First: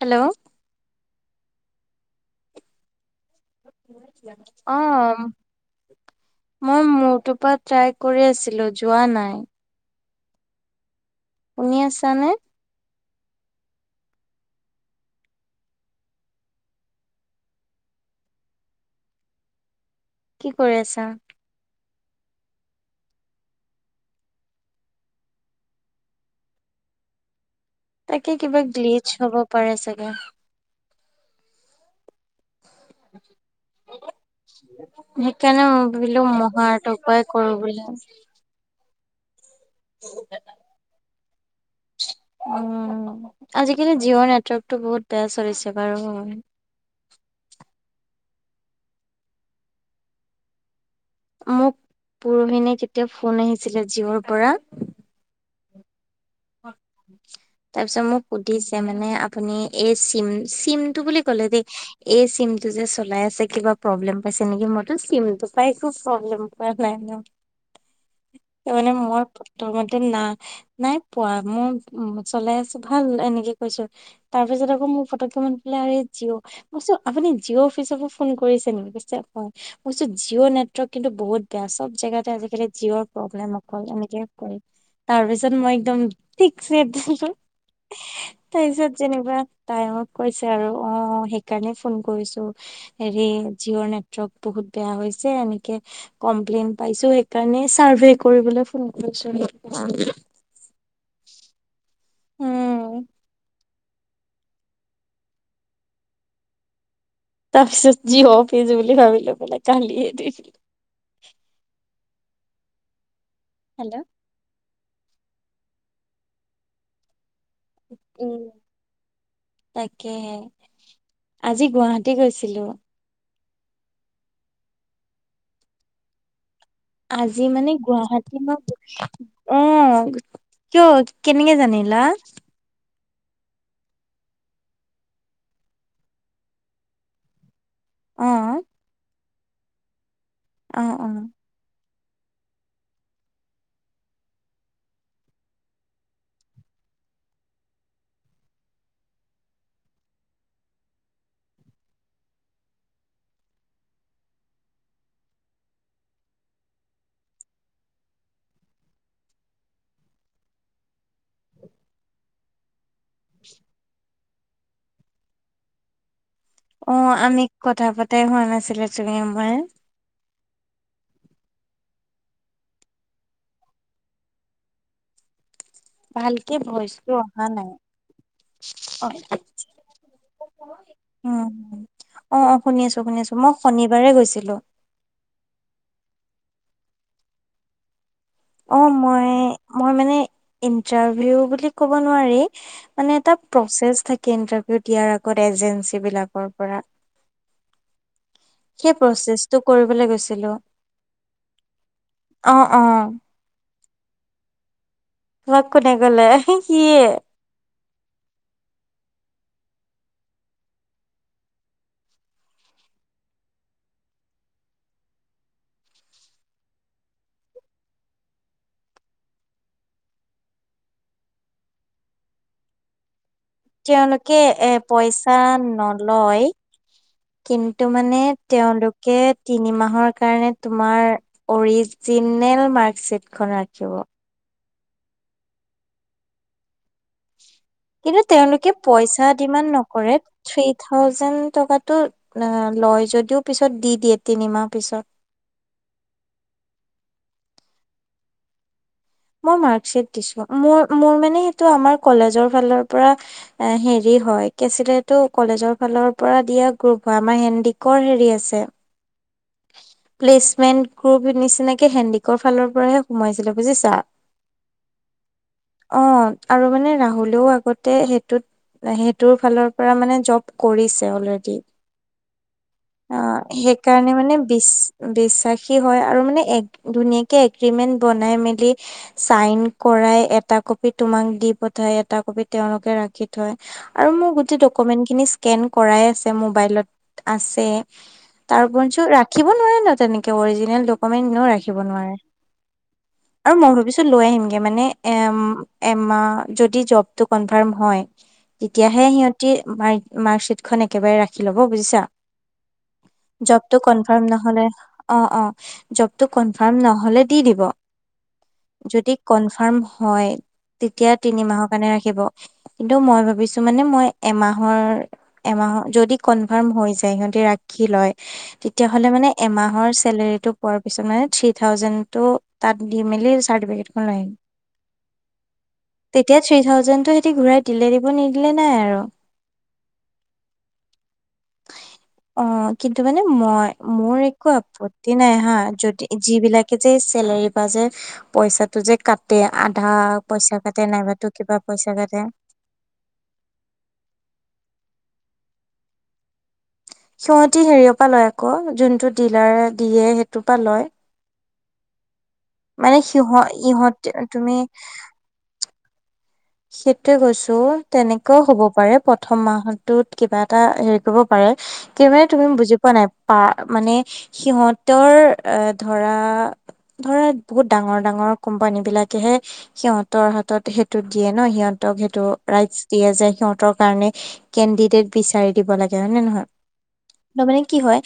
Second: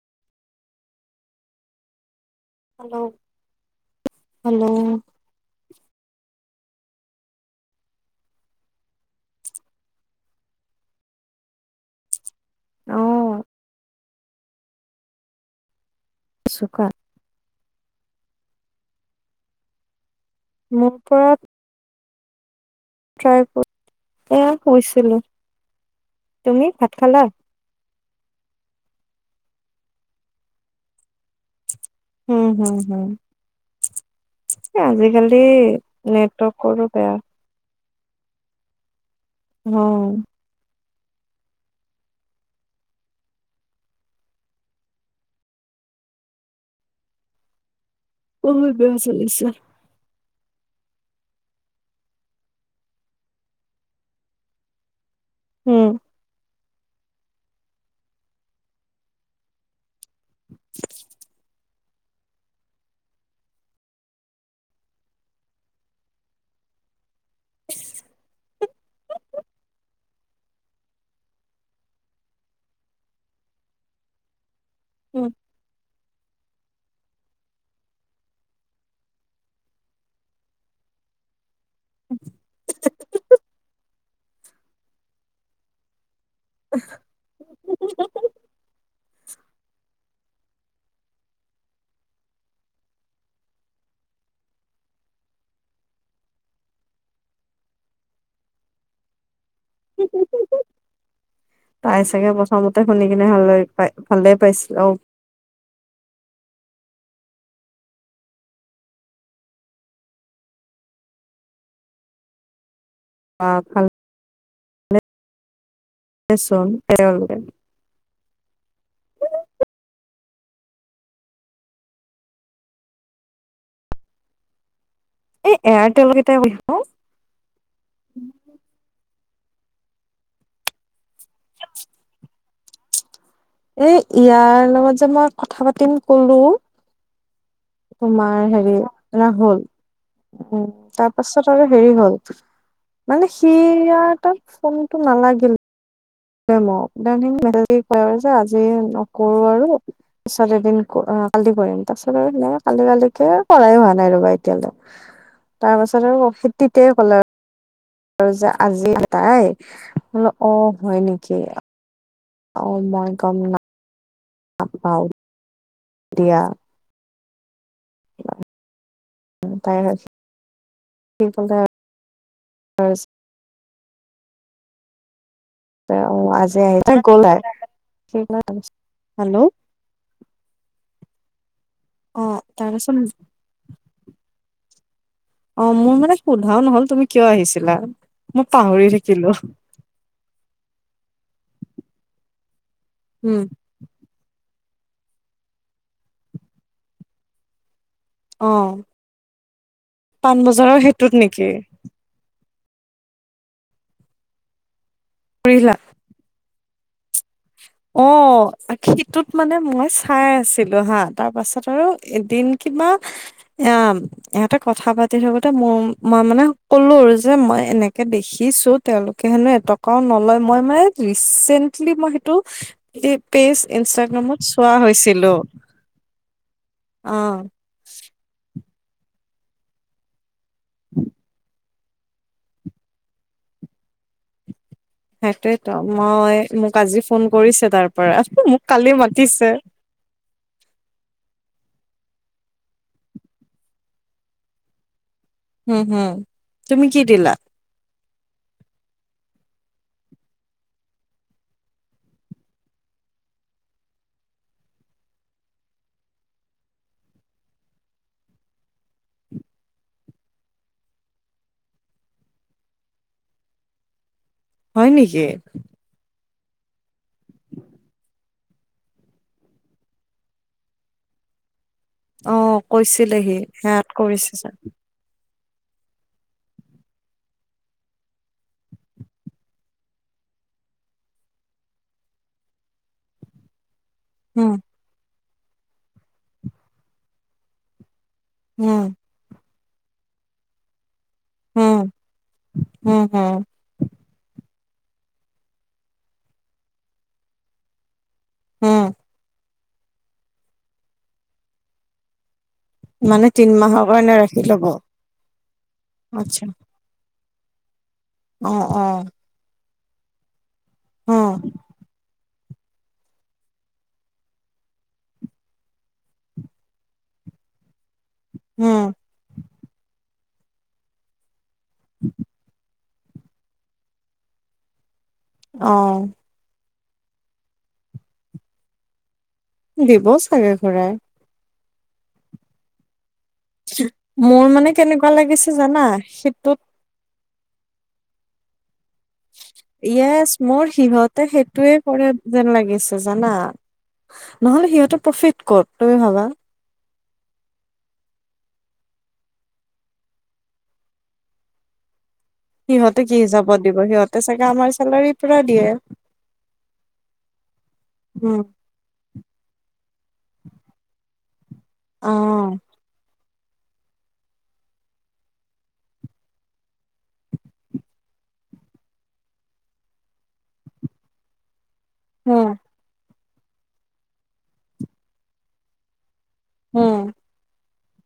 Hello hello hello অ মই মৰটো পৰা ট্ৰাই কৰি আছিলো যোৱা নাই শুনি আছানে অ চুকা কি কৰি মোৰ আছা পৰা এয়া শুইছিলো তুমি ভাত খালা তাকে কিবা গ্লিচ হ'ব পাৰে চাগে উম হুম হুম সেইকাৰনে বিলো নেটৱৰ্কৰো মহাৰ বেয়া পত কৰো বুলি অ'। [unintelligible] উ আজিকালি জিঅ' নেটৱৰ্কতটো বহুত বেয়া চলিছে বাৰু ব বেহ চলিছে মোক পৰোহিণে কেতিয়া ফোন আহিছিলে জিঅ'ৰ পৰা উম অ তাৰপিছত মোক সুধিছে মানে আপুনি এই চিম চিমটো বুলি কলে দেই এই চিমটো যে চলাই আছে কিবা প্ৰব্লেম পাইছে নেকি মইতো চিমটো পাই একো প্ৰব্লেম পোৱা নাই ন স মানে মই মতে না নাই পোৱা মই উ চলাই আছো ভাল এনেকে কৈছো তাৰপিছত আকৌ মোৰ ফট উম। ক পোলে আৰু জিঅ' কৈছো আপুনি জিঅ' অফিচকো ফোন কৰিছে নেকি কৈছে মইছো জিঅ' নেটৱৰ্ক কিন্তু বহুত বেয়া চব জেগাতে আজিকালি জিঅ'ৰ প্ৰব্লেম অকল এনেকে কৰে তাৰ পিছত মই একদম ঠিক চ দিছো তাৰ পিছত যেনকিবা টাই মক কৈছে আৰু অ সেইকাৰণে ফোন কৰিছো হৰে জিঅ'ৰ নেটৱৰ্ক বহুত বেয়া হৈছে এনেকে কমপ্লেইন পাইছোঁ সেই কাৰণে চাৰ্ভে কৰিবলে ফোন কৰিছিলো। তাই চাগে প্ৰথমতে উম শুনি কিনে ভাল পাই ভালে পাইছিল অঁ'। তাৰ পিছত যি অপিজ বুলি ভাবিলে বোলে কালিয়ে দি। আপ। হেল্ল' [unintelligible] উম। তাকে আজি গুৱাহাটী গৈছিলো। এই এয়াৰটেল কেইটাই বিষয় আজি মানে গুৱাহাটী মই, অঁ'। কিয় কেনেকে জানিলা। এই ইয়াৰ লগত যে মই কথা পাতিম কলো অ তোমাৰ হেৰি লাভ হ'ল উম অ অ তাৰপাছত তাৰ হেৰি হ'ল মানে সিয়াৰ ত ফোনটো নালাগিল। ডেমো ডেনটিং আজি কৰা হৈছে আজি নকৰো আৰু। পিছত এদিন কালি কৰিম তাৰপিছত আৰু সেনেকে কালি কালিকে কৰাই হোৱা নাই ৰ'বা এতিয়ালৈ। তাৰ পাছত আৰু খেতিতে ক'ল আৰু। আৰু যে আজি তাই বোলো অঁ হয় নেকি। অঁ মই কম না [unintelligible] দিয়া। অঁ আমি কথা পতাই হোৱা নাছিলে তুমিয়েই মই। তাই [unintelligible] তাই অঁ' ভালকে আজি আহি ভইচটো গ'ল অহা তাই নাই অ হেল্ল'। উম অ অঁ', অঁ', শুনি তাৰপিছত আছো শুনি আছো মই শনিবাৰে গৈছিলো। অঁ' মোৰ মানে সোধাও নহল তুমি কিয় আহিছিলা। মই পাহৰি অঁ' মই থাকিলো মই মানে ইন্টাৰভিউ বুলি কব নোৱাৰি মানে এটা উম প্ৰচেছ থাকে ইণ্টাৰভিউ দিয়াৰ আগত এজেঞ্চ বিলাকৰ পৰা অ সেই প্ৰচেছটো কৰিবলে গৈছিলোঁ। পাণবজাৰৰ সেইটোত নেকি অঁ', অঁ'। তোমাক বুঢ়িলা কোনে ক'লে সিয়ে। অ সিটোত মানে মই চাই আছিলো হা তাৰ পাছত আৰু এদিন কিবা এয়াম। ইহঁতে কথা পাতি থাকোতে মোৰ মই মানে কলো আৰু যে মই এনেকে দেখিছো তেওঁলোকে হেনো এটকাও নলয় মই মানে ৰিচেন্টলি মই সেইটো এই পেজ তেওঁলোকে ইনষ্টাগ্ৰামত এ চোৱা পইচা হৈছিলো নলয় অ কিন্তু মানে তেওঁলোকে তিনি মাহৰ কাৰণে তোমাৰ অৰিজ জিনেল মাৰ্কশ্বিট খন ৰাখিব। সেইটোৱে তো মই মোক আজি ফোন কৰিছে তাৰ পৰা মোক কালি মাতিছে। কৰে থ্ৰী থাউজেণ্ড টকাটো অ নহয় যদিও পিছত দি দিয়ে তিনিমাহ পিছত। উম হুম তুমি কি দিলা। মই মাৰ্কশ্বিট দিছো মোৰ মোৰ মানে সেইটো আমাৰ কলেজৰ ফালৰ পৰা এ হেৰি হয় কি আছিলে সেইটো কলেজৰ ফালৰ পৰা দিয়া গ্ৰুপ হয় আমাৰ হেণ্ডিকৰ হেৰি আছে। প্লেচমেন্ট গ্ৰুপ নিচিনাকে হেণ্ডিকৰ ফালৰ পৰাহে সোমাইছিলে বুজিছা। [inaudible] হয় নেকি। অ আৰু মানে ৰাহুলেও আগতে সেইটোত সেইটোৰ ফালৰ পৰা মানে জব কৰিছে অলৰেডি। অ কৈছিলেহি অ' সেয়াত সেইকাৰণে মানে কৰিছে চ। বিচ বিশ্বাসী হয় আৰু মানে ধুনীয়াকে এগ্ৰীমেন্ট বনাই মেলি চাইন কৰাই এটা কপি তোমাক দি পঠাই এটা কপি তেওঁলোকে ৰাখি আৰু মোৰ উম গো কমেনট খিনি স্ক্ৰীন কৰাই আছে মবাইল টো আছে তাৰ উম ৰাখিব নোৱাৰে ন তেনেকে অৰিজিনেল ডকুমেণ্ট ন ৰাখিব উম নোৱাৰে উম হম আৰু মই ভাবিছো লৈ আহিমগে মানে এ এমাহ যদি জব টো কনফাৰ্ম হয় উম তেতিয়াহে সিহঁতি মাৰ্কশ্বীটখন একেবাৰে ৰাখি ল'ব বুজিছা মানে তিন মাহৰ কাৰণে ৰাখ অঁ অঁ যব টো আচ্ছা কনফ্ৰম নহলে দি দিব অ অ যদি কনফাৰ্ম হয় তেতিয়া অ তিনি মাহৰ কাৰণে ৰাখিব কিন্তু মই ভাবিছোঁ মানে মই এমাহৰ এমাহৰ যদি কনফাৰ্ম হৈ যায় সিহঁতি ৰাখি লয়। উম তেতিয়াহ'লে মানে এমাহৰ চেলেৰীটো পোৱাৰ পিছত মানে থ্ৰী থাউজেণ্ডটো তাত দি মেলি চাৰটিফিকেট খন ললয় আহিম অ তেতিয়া থ্ৰী থাউজেণ্ডটো সহঁতি ঘূৰাই দিলে দিব নিদিলে নাই আৰু দিব চাগে ঘৰাই অ কিন্তু মানে ম মোৰ একো মানে আপত্তি কেনেকুৱা নাই লাগিছে হা জানা যদি সেইটোত যিবিলাকে ছেলাৰী বা যে পইচাটো যে কা ইয়েজ মোৰ সিহঁতে কিবা সেইটোয়ে পইচা কৰে কাটে যেন লাগিছে জানা নহ'লে সিহঁত প্ৰফিট ক'ত তুমি ভাবা সিহতি হেৰিয়ৰ পৰা লয় আকৌ যোনটো ডিলাৰ দিয়ে সেইটোৰ পৰা লয় মানে সিহঁতে কি সিহ হিচাপত দিব ইহঁত সিহঁতে চাগে তুমি আমাৰ চেলাৰী পুৰা দিয়ে সেইটোৱে কৈছো উম তেনেকেও হব পাৰে প্ৰথম মাহত ত কিবা এটা হেৰি কৰিব পাৰে কি অ তুমি বুজি পোৱা নাই পা মানে সিহঁতৰ এ ধৰা ধৰা বহুত ডাঙৰ ডাঙৰ কোম্পানী বিলাকেহে সিহতৰ হাতত সেইটো দিয়ে ন সিহঁতক সেইটো উম ৰাই দিয়া যায় সিহঁতৰ কাৰণে কেণ্ডিডেট বিচাৰি দিব লাগে হয় নে নহয় উম তাৰ মানে কি হয়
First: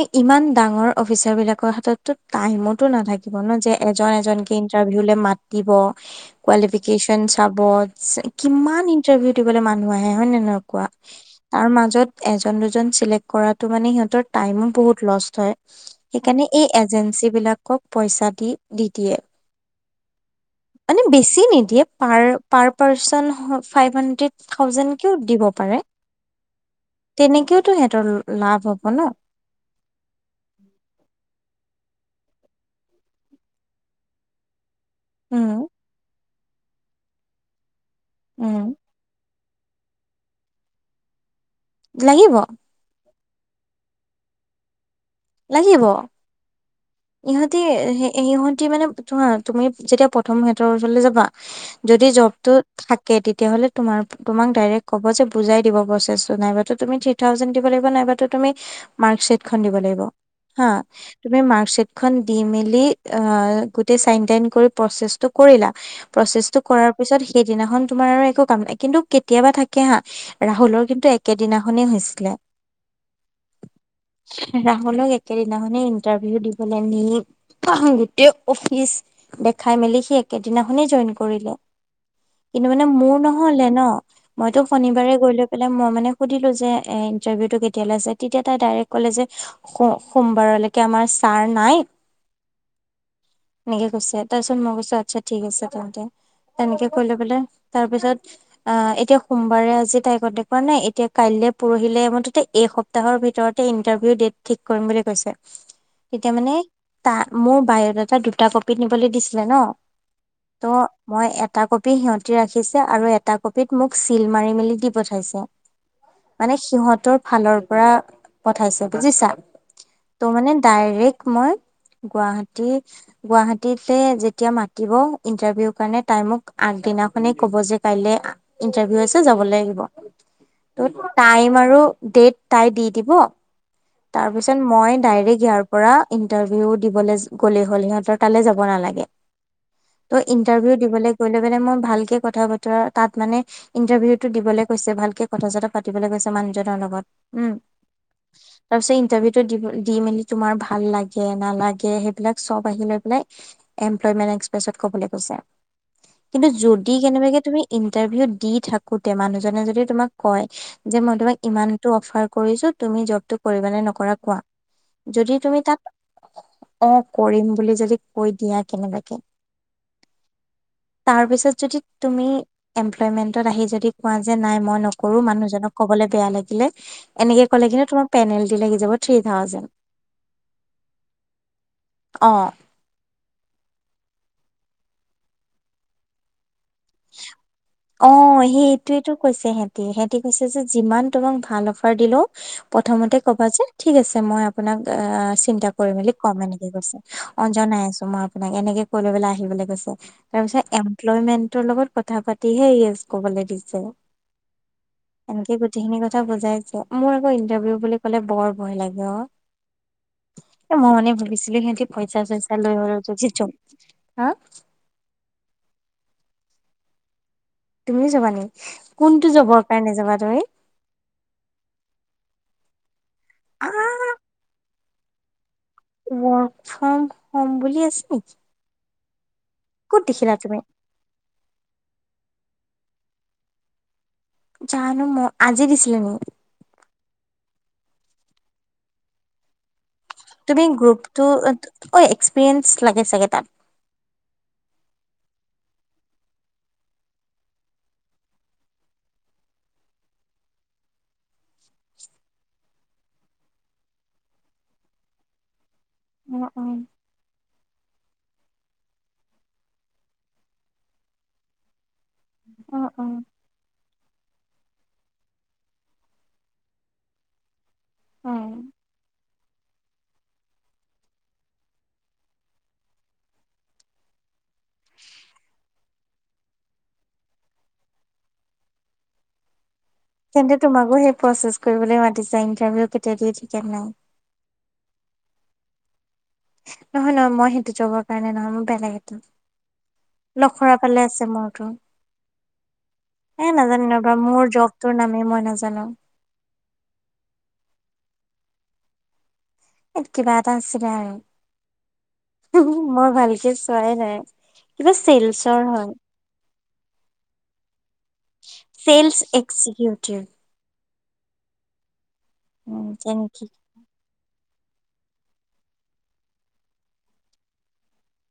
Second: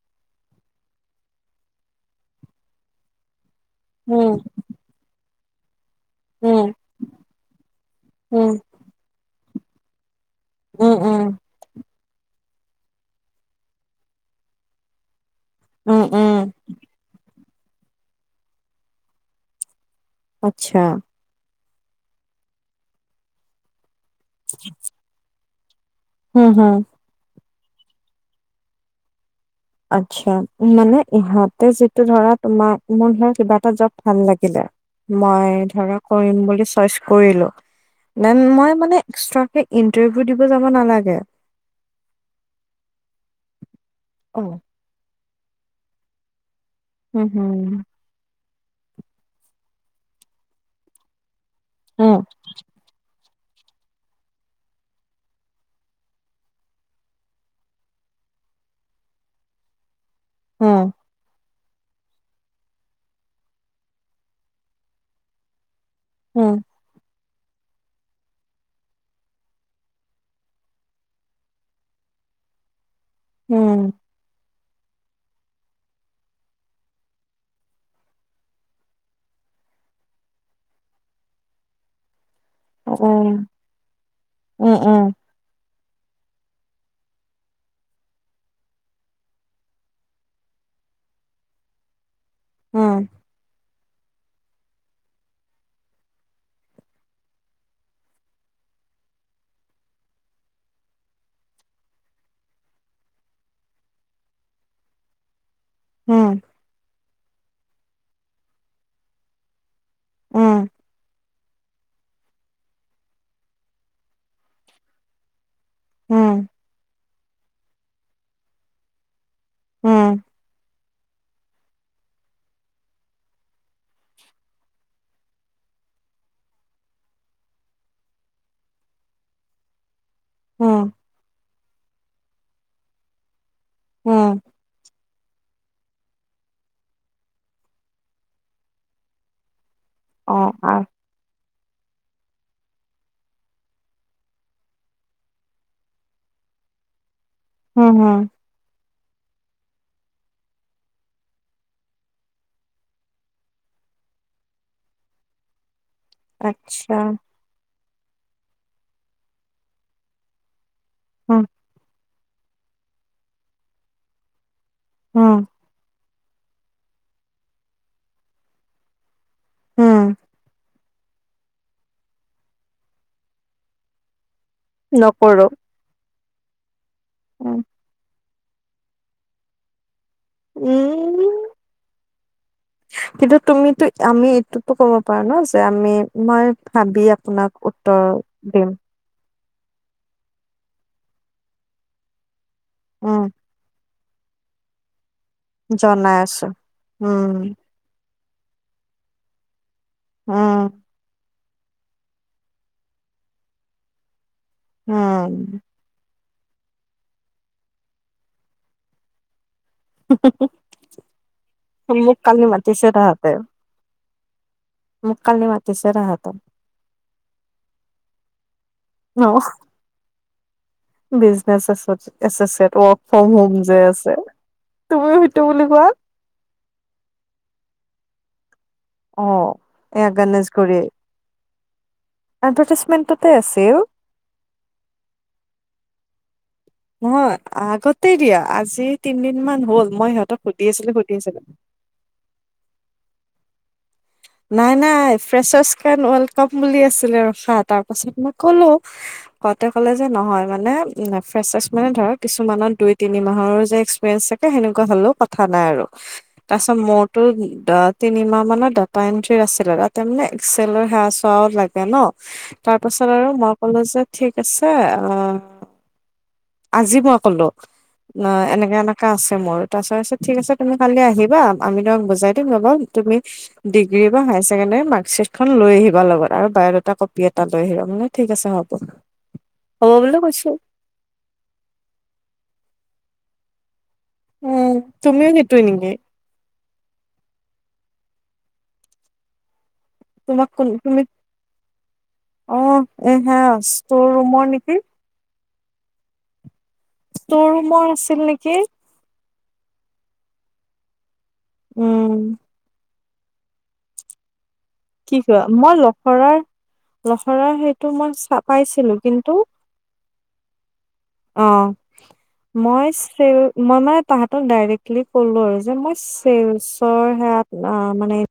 এ ইমান ডাঙৰ অফিচাৰ বিলাকৰ হাততো টাইমতো নাথাকিব ন যে এজন উম এজন কৈ ইণ্টাৰভিউ লৈ মাতিব উম কোৱালিফিকেচন চাব চে উম কিমান ইন্টাৰভিউ উবলৈ মানুহ আহে হয়ে নহয় কুৱা উম উম তাৰ মাজত এজন দুজন চিলেক্ট কৰাতো মানে সিহঁতৰ টাইমো বহুত লষ্ট হয় উম উম সেইকাৰণে এই এজেঞ্চী বিলাকক পইচা দি দি দিয়ে। আচ্ছা, বেছি নিদিয়ে পাৰ পাৰ্চন ফাইভ হাণ্ডেড থাউজেণ্ড কত দিব পাৰে হম হুম তেনেকেওতো সিহঁতৰ লাভ হব ন আচ্ছা মানে ইহঁতে যিটো ধৰা তোমাৰ মোৰ ধৰা কিবা এটা জব ভাল লাগিলে উম মই ধৰা কৰিম বুলি চইচ কৰিলো দেন উম মই মানে এক্সট্ৰ কে ইণ্টাৰভিউ দিব যাব নালাগে লাগিব অঁ লাগিব উম, ইহঁতি হুম, সেই এই সহঁতি মানে তোমাৰ তুমি যেতিয়া প্ৰথম সিহঁতৰ ওচৰলৈ যাবা যদি উম, জবটো থাকে, তেতিয়াহ'লে তোমাৰ, তোমাক ডাইৰেক্ট ক'ব যে বুজাই দিব প্ৰচেছটো। নাইবা তো তুমি থ্ৰী থাউজেণ্ড দিব লাগিব, নাইবা তুমি মাৰ্কশ্বিটখন দিব লাগিব, হাঁ। উম, তুমি মাৰ্কশিটখন দি মেলি আ, গোটেই চাইন-টাইন কৰি, প্ৰচেছটো কৰিলা। প্ৰচেছটো উম, কৰাৰ পিছত, সেইদিনাখন তোমাৰ আৰু একো কাম নাই। কিন্তু কেতিয়াবা থাকে, হাঁ। ৰাহুলৰ, কিন্তু, একেদিনাখনেই হৈছিলে। উম। ৰা বোলো লেক একেদিনাখনে ইন্টাৰভিউ দিবলে [unintelligible] গোটেই অফিচ দেখাই মেলি সি একেদিনাখনেই জইন কৰিলে কিন্তু মানে উম, মোৰ উম, নহলে ন মইতো উম, শনিবাৰে গলে প মই মানে সুধিলো যে এ ইন্টাৰভিউটো কেতিয়ালৈ আছে তেতিয়া তাই ডাইৰেক্ট ক'লে যে সোম সোমবাৰলৈকে আমাৰ ছাৰ নাই উম। এনেকে কৈছে। তাৰপিছত মই কৈছোঁ, আচ্ছা, ঠিক আছে তেন্তে। তেনেকে কলে বোলে, তাৰপিছত অ, এতিয়া সোমবাৰে। আজি তাই কণ্টেক্ট কৰা নাই। এতিয়া কাইলৈ, পৰহিলে, মুঠতে এই সপ সপ্তাহৰ ভিতৰতে ইন্টাৰভিউৰ ডেট ঠিক কৰিম বুলি কৈছে। এতিয়া, উম, মানে তা, মোৰ বায়'ডাটাত দুটা কপি নিবলৈ দিছিলে ন, ত' উম, মই এটা কপি সিহঁতি ৰাখিছে, আৰু এটা কপিত মোক চিল মাৰি, মেলি দি পঠাইছে। উম। মানে, সিহঁতৰ ফালৰ পৰা পঠাইছে, বুজিছা। উম। ত, মানে ডাইৰেক্ট মই গুৱাহাটী গুৱাহাটীতে যেতিয়া মাতিব ইণ্টাৰভিউ কাৰণে, তাই মোক আগদিনাখনে ক'ব যে, কাইলে ইণ্টাৰভিউ আছে, যাব লাগিব। উম, ত টাইম আৰু ডেট তাই দি দিব। তাৰ উম, পিছত মই ডাইৰেক্ট ইয়াৰ পৰা ইণ্টাৰভিউ দিবলৈ গ'লে হ'ল। সিহঁতৰ তালৈ যাব নালাগে। ত' অ', আ ইণ্টাৰভিউ দিবলৈ গলে মানে, মই ভালকে কথা-বতৰা তাত, মানে ইণ্টাৰভিউটো দিবলৈ কৈছে। ভালকে কথা-চতা পাতিবলৈ কৈছে মানুহজনৰ লগত। উম। উম, হুম। তাৰ পিছতে, ইণ্টাৰভিউটো দি-মেলি, তোমাৰ ভাল লাগে নালাগে, সেইবিলাক চব আহি লৈ পেলাই এম্প্লয়ী [unintelligible] কবলৈ কৈছে, কিন্তু যদি আচ্ছা, কেনেবাকে তুমি ইণ্টাৰভিউ দি থাকোঁতে, মানুহজনে যদি তোমাক কয় যে মই তোমাক হুম, ইমান তো অফাৰ কৰিছোঁ। তুমি জবটো কৰিবা নে নকৰা, কোৱা। হুম, যদি তুমি তাত অ, কৰিম বুলি যদি কৈ দিয়া, কেনেবাকে উম। তাৰপিছত, যদি তুমি এমপ্লয়মেণ্টত আহি যদি কোৱা যে, নাই, মই নকৰোঁ। মানুহজনক ক'বলৈ বেয়া লাগিলে এনেকে উম, ক'লে, কিন্তু তোমাক পেনাল্টি লাগি যাব, থ্ৰী থাউজেণ্ড। অ উম। কিন্তু তুমিতো আমি এইটোতো ক'ব পাৰোঁ ন, যে আমি মই ভাবি আপোনাক উত্তৰ দিম। সেইটোৱেটো কৈছে সেতি সেতি কৈছে যে যিমান তোমাক ভাল অফাৰ দিলেও, প্ৰথমতে উম ক'বা যে ঠিক আছে মই আপোনাক আ চিন্তা কৰি মেলি জনাই কম আছো এনেকে কৈছে, উম অ জনাই আছোঁ মই আপোনাক এনেকে কৈ লৈ পেলাই আহিবলৈ কৈছে। তাৰ পিছত উম এমপ্লয়মেন্টৰ লগত কথা পাতিহে ইয়েচ কবলে দিছে। উম। এনেকে গোটেইখিনি কথা বুজাইছে মোৰ আকৌ ইণ্টাৰভিউ বুলি ক'লে বৰ ভয় লাগে অ। এ মই মানে ভাবিছিলোঁ সিহঁতি মোক কালি পইচা-চইচা লৈ মাতিছে তাহাঁতে জব হা মোক কালি মাতিছে তাঁহাতে। তুমিও যাবা নি কোনটো জবৰ কাৰণে যাবা তুমি? Business S, associate, work from home আ যে আছে। তুমিও সেইতো বুলি কোৱা। ৱ্ক ফ্ৰম হোম বুলি আছোঁ। অ এ তুমি গণেশগুৰি। এডভাৰটাইজমেন্টতে আছে অ। জানো মহ আজি দিছিলে নি। নহয় আগতে দিয়া আজি তিনিদিনমান হ'ল মই সিহঁতক সুধি তুমি আছিলোঁ সুধি গ্ৰুপটো আছিলোঁ। অ এক্সপিৰিয়েঞ্চ লাগে চাগে তাত। নাই নাই ফ্ৰেছৰ্ ৱৰ্ল্ড কাপ বুলি আছিলে ৰখা তাৰ পাছত মই কলোঁ। কতে কলে যে নহয় মানে ফেচাৰ্চ মানে ধৰা কিছুমানৰ দুই তিনি মাহৰ যে এক্সপিৰিয়েঞ্চ থাকে সেনেকুৱা হলেও কথা নাই আৰু অ', তাৰ পিছত অ', মোৰতো তিনিমাহ মানত পেণ্ট্ৰি আছিলে তাতে মানে এক্সেলৰ সেৱা চোৱাও লাগে ন। তাৰ অ', পাছত অ', আৰু মই ক'লো যে ঠিক আছে অ, আজি মই কলো। নাই অ'। এনেকা এনেকা আছে মোৰ তাৰপিছত ঠিক আছে তুমি কালি আহিবা আমি তোমাক বুজাই দিম নবা তুমি ডিগ্ৰী বা হায়াৰ ছেকেণ্ডেৰী মাৰ্কশ্বিটখন লৈ আহিবা লগত আৰু বায়'ডটা কপি এটা লৈ আহিবা মই বোলো ঠিক আছে হ'ব। [inaudible] হ'ব বুলি কৈছো তেন্তে তোমাকো সেই প্ৰচেছ কৰিবলৈ মাতিছে ইণ্টাৰভিউ কেতিয়া দিয়ে ঠিকে নাই। উম, তুমিও সেইটোৱে নেকি? নহয় নহয় মই সেইটো জবৰ কাৰণে নহয় মোৰ বেলেগ এটা। তোমাক কোন লখৰা তুমি ফালে আছে মোৰটো। অ হা এ নাজানো ষ্টৰ ৰবা ৰুমৰ মোৰ নেকি জব তোৰ নামেই মই নাজানো। স্তৰ ৰুমৰ আছিল নেকি। কিবা এটা আছিলে আৰু উম মই ভালকে চোৱাই নাই। কিবা কি কোৱা চেলচৰ মই হয় লখৰাৰ লখৰাৰ সেইটো মই পাইছিলো চেলচ কিন্তু [inaudible] অ, মই উম তেনেকে মানে তাহাতত ডাইৰেক্টলি ক'লো আৰু যে মই চেলচৰ সেয়াত মানে